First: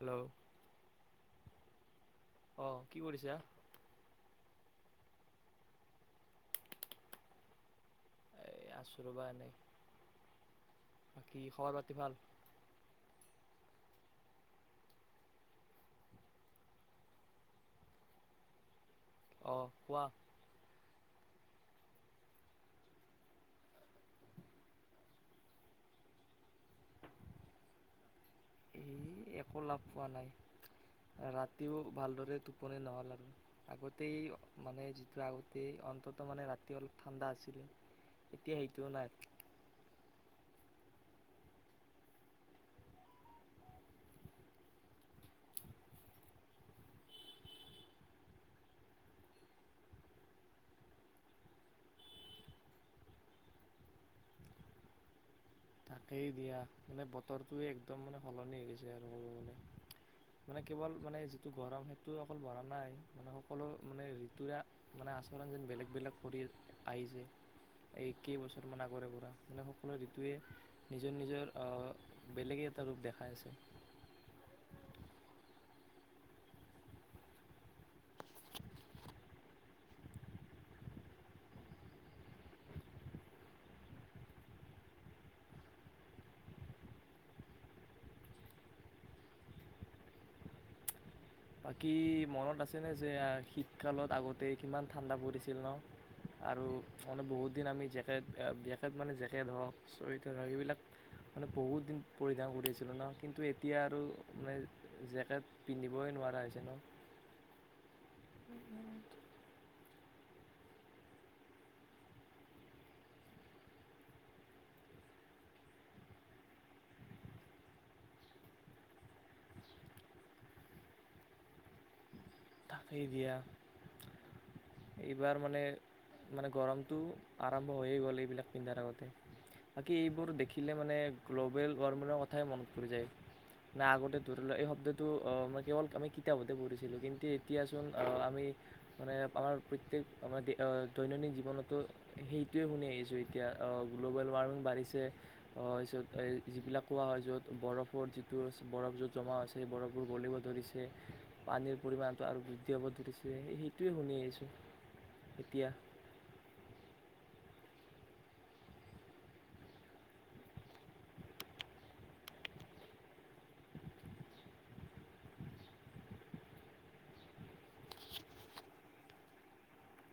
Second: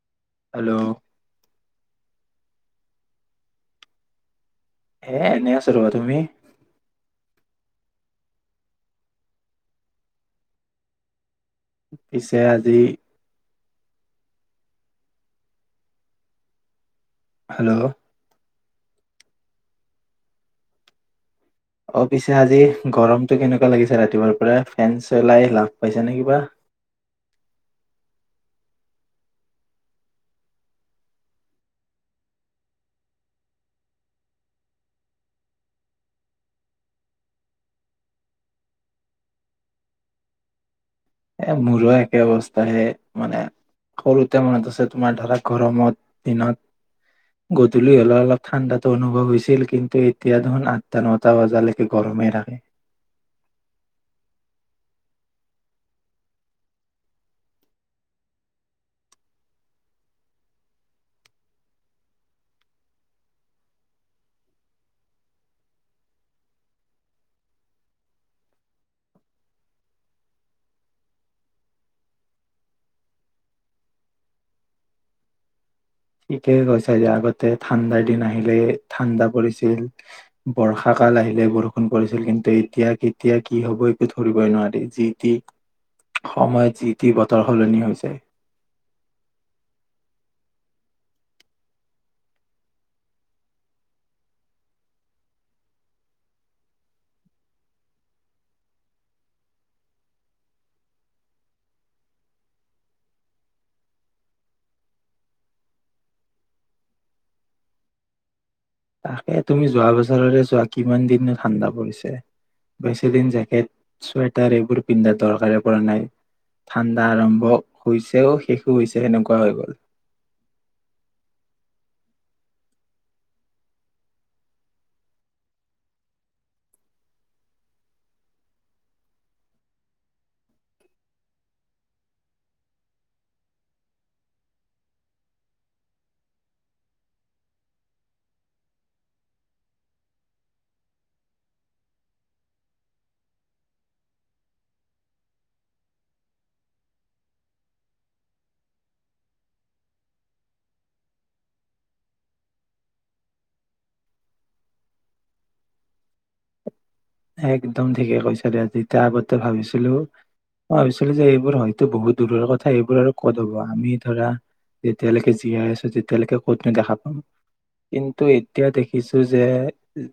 Hello hello আহ কি কৰিছা। এ এনে আছ ৰোৱা তুমি এ আচো ৰবা নাই বাকী খবৰ পাতি ভাল পিছে আজি হেল্ল' আহ কোৱা। অ পিছে আজি গৰমতটো কেনেকুৱা লাগিছে ৰাতিপুৱাৰ পৰা ফেন চলাই লাভ পাইছে নে কিবা এ একো লাভ পোৱা নাই ৰাতিও ভালদৰে টোপনি নহ'ল আৰু আগতেই মানে যিটো আগতেই অন্তত মানে ৰাতি অলপ ঠাণ্ডা আছিলে এতিয়া সেইটো নাই এ মূৰো একে অৱস্থাে মানে সৰুতে মনত আছে তোমাৰ ধৰা গৰমত দিনত গধূলি হলে অলপ ঠাণ্ডাটো অনুভৱ হৈছিল কিন্তু এতিয়া দেোন আঠটা নটা বজালৈকে গৰমেই থাকে তাকেই দিয়া মানে বতৰটোৱে একদম মানে সলনি হৈছে আৰু মানে মানে কেৱল মানে যিটো গৰম সেইটো অকল ভ়া নাই মানে সকলো মানে ঋতুৰে মানে আচৰণ যেন বেলেগ বেলেগ পৰি আহিছে এই কেইবছৰ মান আগৰে পৰা মানে সকলো ঋতয়ে নিজৰ নিজৰ বেলেগে এটা ৰূপ দেখাই আছে ঠিকে কৈছ যে আগতে ঠাণ্ডাৰ দিন আহিলে ঠাণ্ডা পৰিছিল বৰ্ষাকাল আহিলে বৰষুণ পৰিছিল কিন্তু এতিয়া কেতিয়া কি হব একো ধৰিবই নোৱাৰি যি টি সময়ত যি টি বতৰ সলনি হৈছে বাকী মনত আছেনে যে শীতকালত আগতেই কিমান ঠাণ্ডা পৰিছিল ন আৰু মানে বহুত দিন আমি জেকেট জেকেট মানে জেকেট হওক চুৱেটাৰ হওক সেইবিলাক মানে বহুত দিন পৰিধান কৰি আছিলোঁ ন কিন্তু এতিয়া আৰু মানে জেকেট পিন্ধিবই নোৱাৰো পাইছে নে তাকে তুমি যোৱা বছৰৰে যোৱা কিমান দিন ঠাণ্ডা পৰিছে বেছিদিন জেকেট চুৱেটাৰ এইবোৰ পিন্ধাৰ দৰকাৰে পৰা নাই ঠাণ্ডা আৰম্ভ হৈছেও শেষো হৈছে সেনেকুৱা হৈ গল তাকেই দিয়া এইবাৰ মানে মানে গৰমটো আৰম্ভ হৈয়ে গ'ল এইবিলাক পিন্ধাৰ আগতে বাকী এইবোৰ দেখিলে মানে গ্ল'বেল ৱাৰ্মিঙৰ কথাই মনত পৰি যায় না আগতে ধৰি লোৱাঁ এই শব্দটো মানে কেৱল আমি কিতাপতে পঢ়িছিলোঁ কিন্তু এতিয়াচোন আমি মানে আমাৰ প্ৰত্যেক আমাৰ দৈনন্দিন জীৱনতো সেইটোৱে শুনি আহিছোঁ এতিয়া গ্ল'বেল ৱাৰ্মিং বাঢ়িছে তাৰপিছত এই যিবিলাক কোৱা হয় য'ত বৰফৰ যিটো বৰফ য'ত জমা হৈছে সেই বৰফবোৰ গলিব ধৰিছে পানীৰ পৰিমাণ আৰু যেতিয়া সেইটোৱে শুনি আহিছোঁ এতিয়া একদম ঠিকে কৈছ দে তেতিয়া আগতে ভাবিছিলো মই ভাবিছিলো যে এইবোৰ হয়তো বহুত দূৰৰ কথা এইবোৰ আৰু ক'ত হব আমি ধৰা যেতিয়ালৈকে জীয়াই আছো তেতিয়ালৈকে কত নোদেখা পাম কিন্তু এতিয়া দেখিছো যে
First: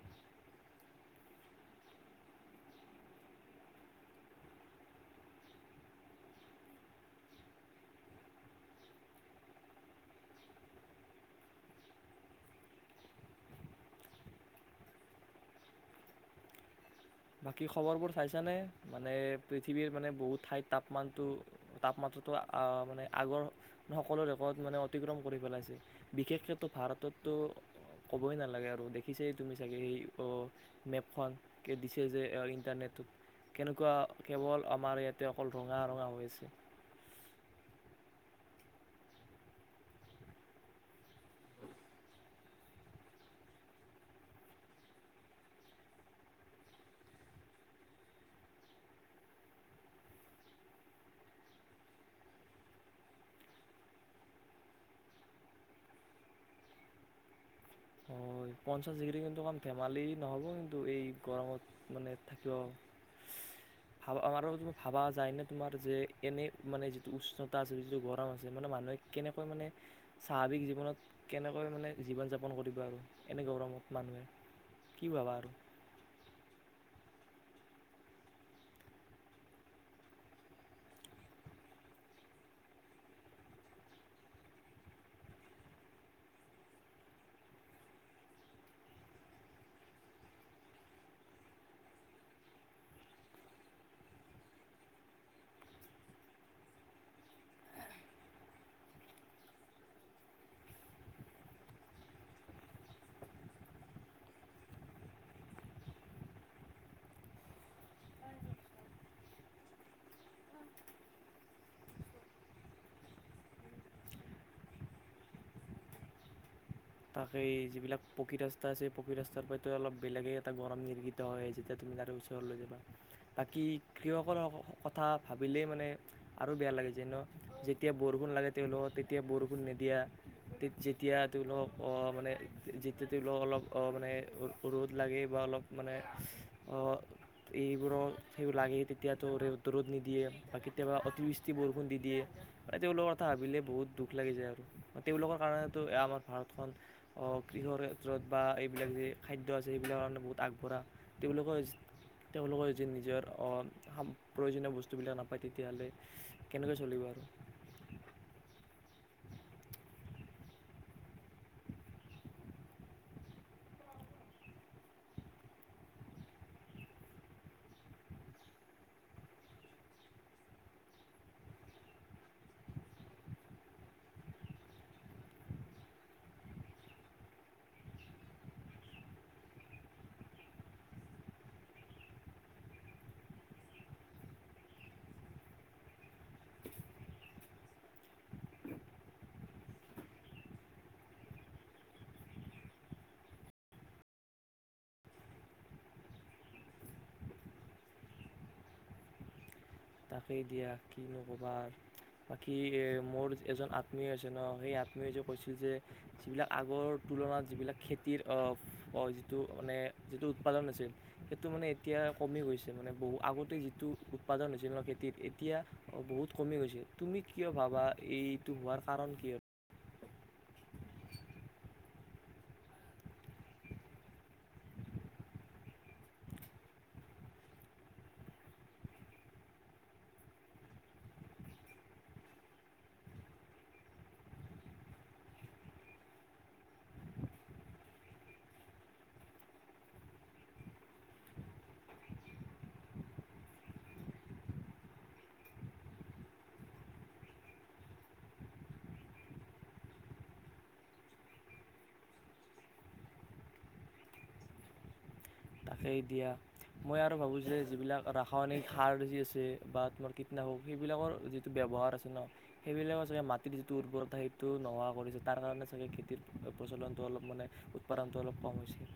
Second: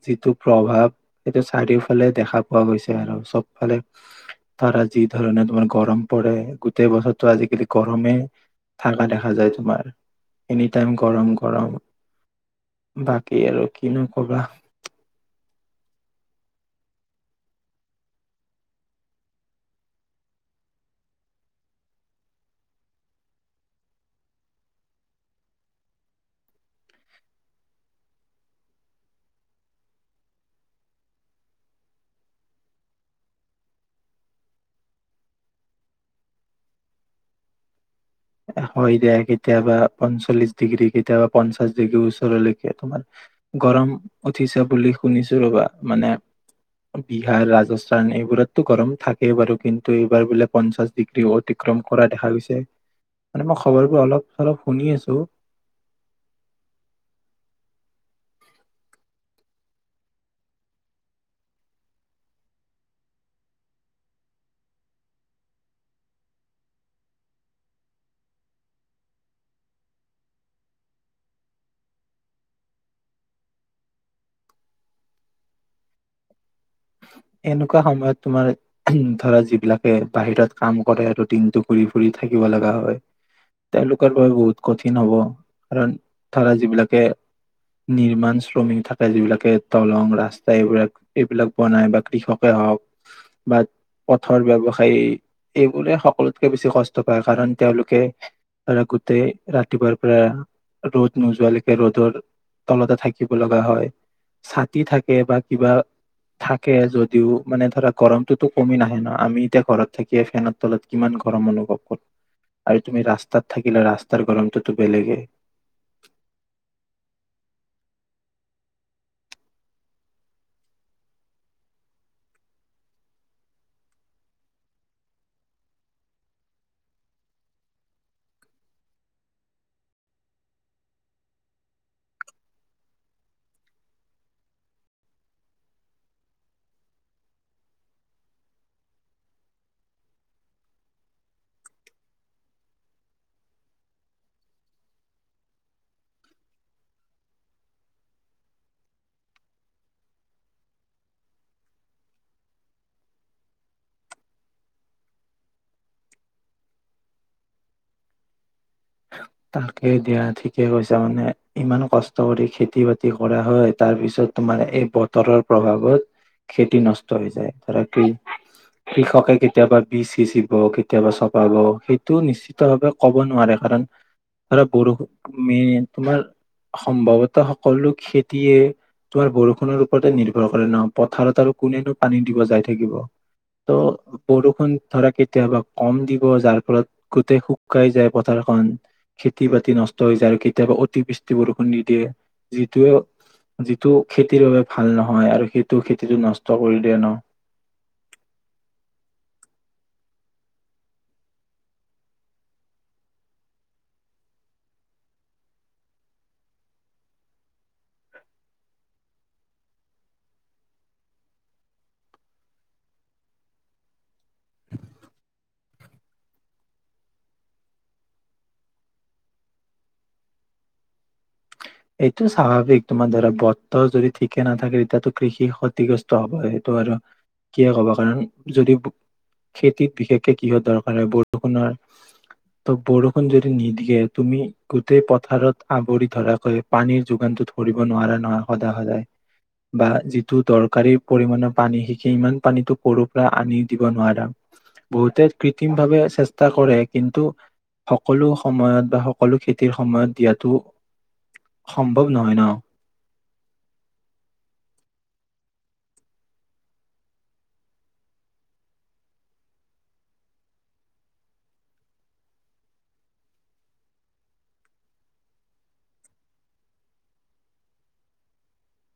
যিটো প্ৰভাৱ সেইটো চাৰিওফা ফালে দেখা পোৱা গৈছে আৰু চবফালে ধৰা যি ধৰণে তোমাৰ গৰম পৰে গোটেই বছৰতো আজিকালি গৰমে থাকা দেখা যায় তোমাৰ এনি টাইম গৰম গৰম বাকী আৰু কিনো কবা বাকী খবৰবোৰ চাইছানে মানে পৃথিৱীৰ মানে বহুত ঠাইত তাপমানটো তাপমাত্ৰাটো মানে আগৰ সকলো ৰেকৰ্ড মানে অতিক্ৰম কৰি পেলাইছে বিশেষকে ভাৰততো ক'বই নালাগে আৰু দেখিছে তুমি চাগে সেই মেপখনক দি যে ইন্টাৰনেটত কেনেকুৱা কেৱল আমাৰ ইয়াতে অকল ৰঙা ৰঙা হৈ আছে হয় দে কেতিয়াবা পঞ্চল্লিশ ডিগ্ৰী কেতিয়াবা পঞ্চাশ ডিগ্ৰী ওচৰলৈকে তোমাৰ গৰম উঠিছে বুলি শুনিছো ৰ'বা মানে বিহাৰ ৰাজস্থান এইবোৰতটো গৰম থাকেই বাৰু কিন্তু এইবাৰ বোলে পঞ্চাশ ডিগ্ৰী অতিক্ৰম কৰা দেখা গৈছে মানে মই খবৰবোৰ অলপ চলপ শুনি আছো। হয় পঞ্চাছ ডিগ্ৰী কিন্তু কম ধেমালি নহ'ব কিন্তু এই গৰমত মানে থাকিব ভাবা আমাৰ ত ভাবা যায়নে তোমাৰ যে এনেই মানে যিটো উষ্ণতা আছে যিটো গৰম আছে মানে মানুহে কেনেকৈ মানে স্বাভাৱিক জীৱনত কেনেকৈ মানে জীৱন যাপন কৰিব আৰু এনে গৌৰৱত মানুহে কি ভাবা আৰু এনেকুৱা সময়ত তোমাৰ ধৰা যিবিলাকে বাহিৰত কাম কৰে আৰু দিনটো ঘুৰি ফুৰি থাকিব লগা হয় তেওঁলোকৰ বাবে বহুত কঠিন হব কাৰণ ধৰা যিবিলাকে নিৰ্মাণ শ্ৰমিক থাকে যিবিলাকে দলং ৰাস্তা এইবিলাক এইবিলাক বনাই বা কৃষকে হওক বা পথৰ ব্যৱসায়ী এইবোৰে সকলোতকে বেছি কষ্ট পায় কাৰণ তেওঁলোকে ধ গোটেই ৰাতিপুৱাৰ পৰা ৰ'দ নোযোৱালৈকে ৰ'দৰ তলতে থাকিব লগা হয় ছাতি থাকে বা কিবা থাকে যত দিও মানে ধৰা গৰমটোতো কমি নাহে ন আমি এতিয়া ঘৰত থাকিয়ে ফেনৰ তলত কিমান গৰম অনুভৱ কৰো আৰু তুমি ৰাস্তাত থাকিলে ৰাস্তাৰ গৰমটোতো বেলেগেই তাকেই যিবিলাক পকী ৰাস্তা আছে পকী ৰাস্তাৰ পৰাতো অলপ বেলেগেই এটা গৰম নিৰ্গিত হয় যেতিয়া তুমি তাৰে ওচৰলৈ যাবা বাকী কৃষকৰ কথা ভাবিলেই মানে আৰু বেয়া লাগে যেন যেতিয়া বৰষুণ লাগে তেওঁলোকক তেতিয়া বৰষুণ নিদিয়া তে যেতিয়া তেওঁলোকক মানে যেতিয়া তেওঁলোকক অলপ মানে ৰ'দ লাগে বা অলপ মানে এইবোৰৰ সেই লাগে তেতিয়াতো' ৰ'দ নিদিয়ে বা কেতিয়াবা অতিবৃষ্টি বৰষুণ দি দিয়ে মানে তেওঁলোকৰ কথা ভাবিলে বহুত দুখ লাগি যায় আৰু তেওঁলোকৰ কাৰণেতো আমাৰ ভাৰত কৃষৰ ক্ষেত্ৰত বা এইবিলাক যে খাদ্য আছে সেইবিলাকৰ কাৰণে বহুত আগবঢ়া তেওঁলোকৰ তেওঁলোকৰ যদি নিজৰ প্ৰয়োজনীয় বস্তুবিলাক নাপায় তেতিয়াহ'লে কেনেকৈ চলিব আৰু তাকে দিয়া ঠিকে কৈছা মানে ইমান কষ্ট কৰি খেতি বাতি কৰা হয় তাৰ পিছত তোমাৰ এই বতৰৰ প্ৰভাৱত খেতি নষ্ট হৈ যায় ধৰা কি কৃষকে কেতিয়াবা বীজ সিঁচিব কেতিয়াবা চপাব সেইটো নিশ্চিত ভাৱে কব নোৱাৰে কাৰণ ধৰা বৰষুণ মেইন তোমাৰ সম্ভৱতঃ সকলো খেতিয়ে তোমাৰ বৰষুণৰ ওপৰতে নিৰ্ভৰ কৰে ন পথাৰত আৰু কোনেনো পানী দিব যাই থাকিব ত' বৰষুণ ধৰা কেতিয়াবা কম দিব যাৰ ফলত গোটেই শুকাই যায় পথাৰখন খেতি বাতি নষ্ট হৈ যায় আৰু কেতিয়াবা অতিবৃষ্টি বৰষুণ নিদিয়ে যিটোৱে যিটো খেতিৰ বাবে ভাল নহয় আৰু সেইটো খেতিটো নষ্ট কৰি দিয়ে ন তাকেই দিয়া কি নক'বা বাকী মোৰ এজন আত্মীয় আছে ন সেই আত্মীয় যে কৈছিল যে যিবিলাক আগৰ তুলনাত যিবিলাক খেতিৰ যিটো মানে যিটো উৎপাদন আছিল সেইটো মানে এতিয়া কমি গৈছে মানে বহু আগতেই যিটো উৎপাদন খেতিত এতিয়া বহুত কমি গৈছে তুমি কিয় ভাবা এইটো হোৱাৰ কাৰণ কি হয়। এইটো স্বাভাৱিক তোমাৰ ধৰা বতৰ যদি ঠিকে নাথাকে তেতিয়াতো কৃষি ক্ষতিগ্ৰস্ত হব সেইটো আৰু কি কব কাৰণ যদি খেতিত বিশেষকে কিহ দৰকাৰ হয় বৰষুণৰ ত বৰষুণ যদি নিদিয়ে তুমি গোটেই পথাৰত আৱৰি ধৰাকৈ পানীৰ যোগানটো ধৰিব নোৱাৰা নহয় সদায় সদায় বা যিটো দৰকাৰী পৰিমাণৰ পানী স ইমান পানীটো কৰো পৰা আনি দিব নোৱাৰা বহুতে কৃত্ৰিম ভাৱে চেষ্টা কৰে কিন্তু সকলো সময়ত বা সকলো খেতিৰ সময়ত দিয়াটো সম্ভৱ নহয় ন তাকেই দিয়া মই আৰু ভাবোঁ যে যিবিলাক ৰাসায়নিক সাৰ যি আছে বা তোমাৰ কীটনাশক সেইবিলাকৰ যিটো ব্যৱহাৰ আছে ন সেইবিলাকৰ চাগে মাটিৰ যিটো উৰ্বৰতা সেইটো নোহোৱা কৰিছে তাৰ কাৰণে চাগে খেতিৰ প্ৰচলনটো অলপ মানে উৎপাদনটো অলপ কম হৈছে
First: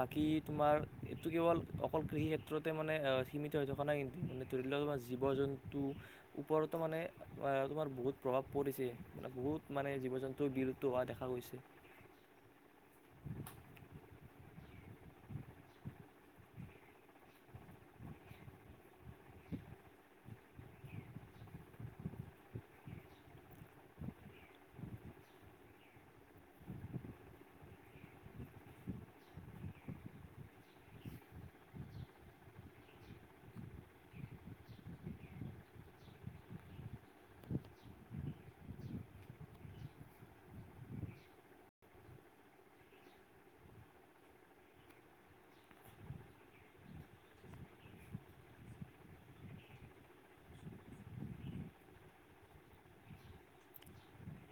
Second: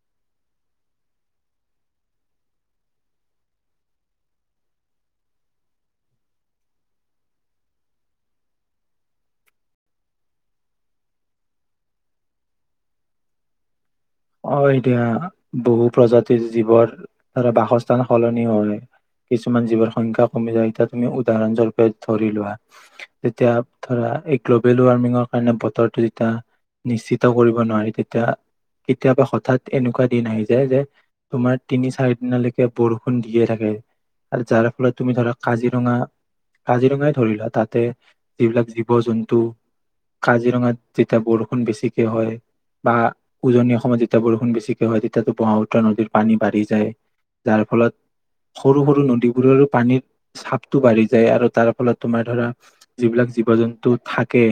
বাকী তোমাৰ এইটো কেৱল অকল কৃষি ক্ষেত্ৰতে মানে সীমিত হৈ থকা নাই কিন্তু মানে ধৰি লওক তোমাৰ জীৱ জন্তুৰ ওপৰতো মানে আহ তোমাৰ বহুত প্ৰভাৱ পৰিছে মান বহুত মানে জীৱ জন্তু বিলুপ্ত হোৱা দেখা গৈছে অ এতিয়া বহু প্ৰজাতিৰ জীৱৰ ধৰা বাসস্থান সলনি হয় কিছুমান জীৱৰ সংখ্যা কমি যায় এতিয়া তুমি উদাহৰণস্বৰূপে ধৰি লোৱা তেতিয়া ধৰা এই গ্ল'বেল ৱাৰ্মিঙৰ কাৰণে বতৰটো যেতিয়া নিশ্চিত কৰিব নোৱাৰি তেতিয়া কেতিয়াবা হঠাৎ এনেকুৱা দিন আহি যায় যে তোমাৰ তিনি চাৰি দিনলৈকে বৰষুণ দিয়ে থাকে আৰু যাৰ ফলত তুমি ধৰা কাজিৰঙা কাজিৰঙাই ধৰি লোৱা তাতে যিবিলাক জীৱ জন্তু কাজিৰঙাত যেতিয়া বৰষুণ বেছিকে হয় বা উজনি অসমত যেতিয়া বৰষুণ বেছিকৈ হয় তেতিয়াতো ব্ৰহ্মপুত্ৰ নদীৰ পানী বাঢ়ি যায় যাৰ ফলত সৰু সৰু নদীবোৰৰো পানীৰ চাপটো বাঢ়ি যায় আৰু তাৰ ফলত তোমাৰ ধৰা যিবিলাক জীৱ জন্তু থাকে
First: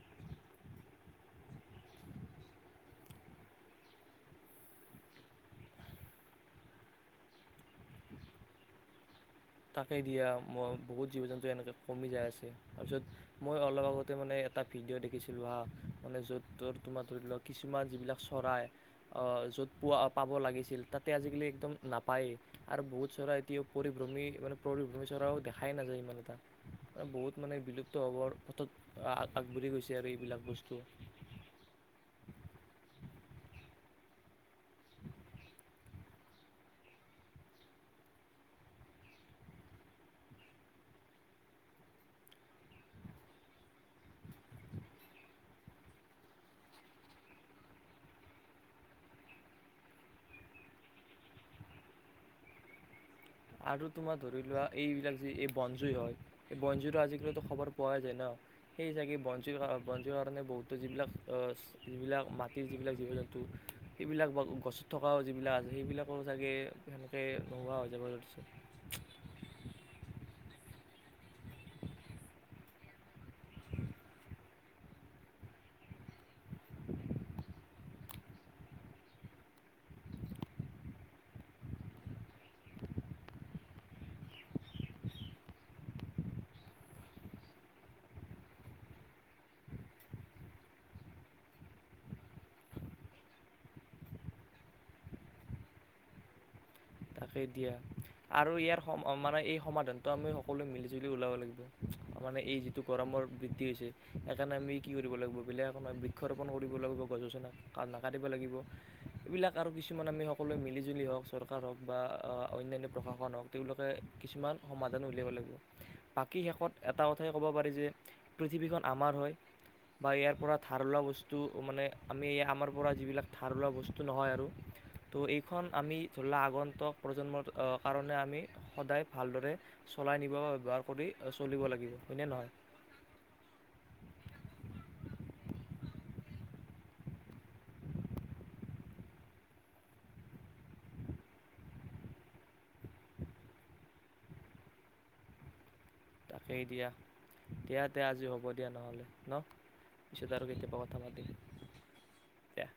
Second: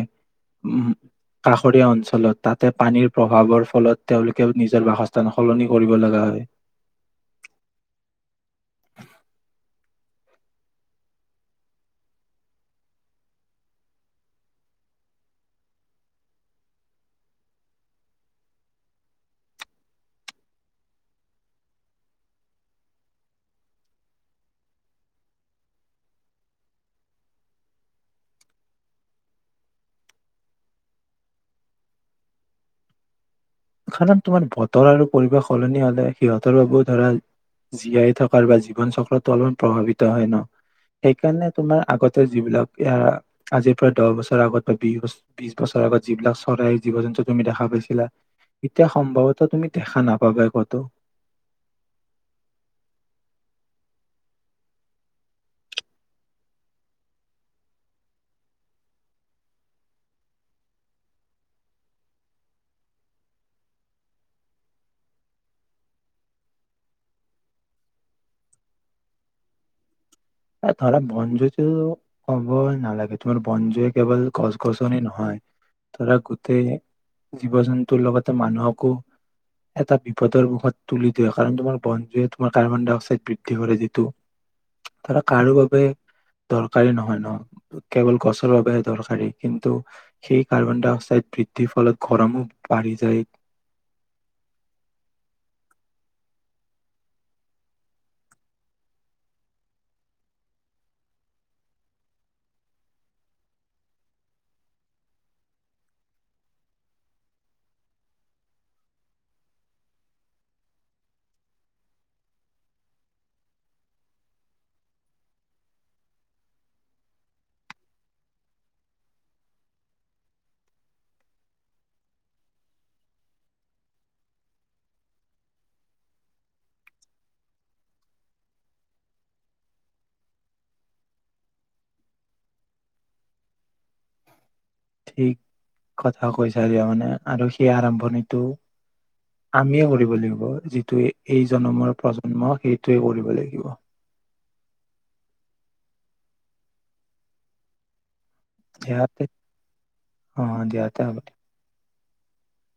কাষৰীয়া অঞ্চলত তাতে পানীৰ প্ৰভাৱৰ। ফলত তেওঁলোকেও নিজৰ বাসস্থান সলনি কৰিব লগা হয় সেইদিয়া মই বহুত জীৱ জন্তু এনেকৈ কমি যায় আছে তাৰপিছত মই অলপ আগতে মানে এটা ভিডিঅ' দেখিছিলোঁ হা মানে য'ত ত তোমাৰ ধৰি লওক কিছুমান যিবিলাক চৰাই য'ত পোৱা পাব লাগিছিল তাতে আজিকালি একদম নাপায়েই আৰু বহুত চৰাই এতিয়া পৰিভ্ৰমী এনে পৰ ভূমি চৰাও দেখাই নাযায় ইমান এটা মানে বহুত মানে বিলুপ্ত হ'ব পথত আগবাঢ়ি গৈছে আৰু এইবিলাক বস্তু। কাৰণ তোমাৰ বতৰ আৰু পৰিৱেশ সলনি হলে সিহঁতৰ বাবেও ধৰা জীয়াই থকাৰ বা জীৱন চক্ৰটো অলপমান প্ৰভাৱিত হয় ন সেইকাৰণে তোমাৰ আগতে যিবিলাক আজিৰ পৰা দহ বছৰ আগত বা বিছ বিশ বছৰৰ আগত যিবিলাক চৰাই জীৱ জন্তু তুমি দেখা পাইছিলা এতিয়া সম্ভৱতঃ তুমি দেখা নাপাবাই কতো আৰু তোমাৰ ধৰি লোৱা এইবিলাক যি এই বনজুই হয় এই বনজুইটো আজিকালিতো খবৰ পোৱাই যায় ন সেই চাগে বনজু বনজুই কাৰণে বহুতো যিবিলাক যিবিলাক মাটিৰ যিবিলাক জীৱ জন্তু সেইবিলাক গছত থকাও যিবিলাক আছে সেইবিলাকো চাগে সে নোহোৱা হয় জীৱ জন্তু ধৰা বনজুইটো ক'বই নালাগে তোমাৰ বনজুয়ে কেৱল গছ গছনি নহয় ধৰা গোটেই জীৱ জন্তুৰ লগতে মানুহকো এটা বিপদৰ মুখত তুলি দিয়ে কাৰণ তোমাৰ বনজুয়ে তোমাৰ কাৰ্বন ডাই অক্সাইড বৃদ্ধি কৰে যিটো ধৰা কাৰো বাবে দৰকাৰী নহয় ন কেৱল গছৰ বাবেহে দৰকাৰী কিন্তু সেই কাৰ্বন ডাই অক্সাইড বৃদ্ধিৰ ফলত গৰমো বাঢ়ি যায় তাকে দিয়া আৰু ইয়াৰ সম মানে এই সমাধানটো আমি সকলোৱে মিলিজুলি ওলাব লাগিব মানে এই যিটো গৰমৰ বৃদ্ধি হৈছে সেইকাৰণে আমি কি কৰিব লাগিব বিলাক বৃক্ষৰোপণ কৰিব লাগিব গছ গছনি নাকাটিব লাগিব এইবিলাক আৰু কিছুমান আমি সকলোৱে মিলিজুলি হওক চৰকাৰ হওক বা অন্যান্য প্ৰশাসন হওক তেওঁলোকে কিছুমান সমাধান উলিয়াব লাগিব বাকী শেষত এটা কথাই ক'ব পাৰি যে পৃথিৱীখন আমাৰ হয় বা ইয়াৰ পৰা ধাৰ ওলোৱা বস্তু মানে আমি আমাৰ পৰা যিবিলাক ধাৰ ওলোৱা বস্তু নহয় আৰু তো এইখন আমি ধলা আগন্ত প্ৰজন্মৰ কাৰণে আমি সদায় ভালদৰে চলাই নিব বা ব্যৱহাৰ কৰি চলিব লাগিব হয়নে নহয় ঠিক কথা কৈছা দিয়া মানে আৰু সেই আৰম্ভণিটো আমিয়ে কৰিব লাগিব যিটো এই জনমৰ প্ৰজন্ম সেইটোৱে কৰিব লাগিব তাকেই এতিয়া দিয়া তে আজি হ'ব হ'ব দিয়া নহ'লে ইয়াতে ন পিছত অ আৰু কেতিয়াবা দিয়া কথা তে হ'ব পাতিম এতিয়া।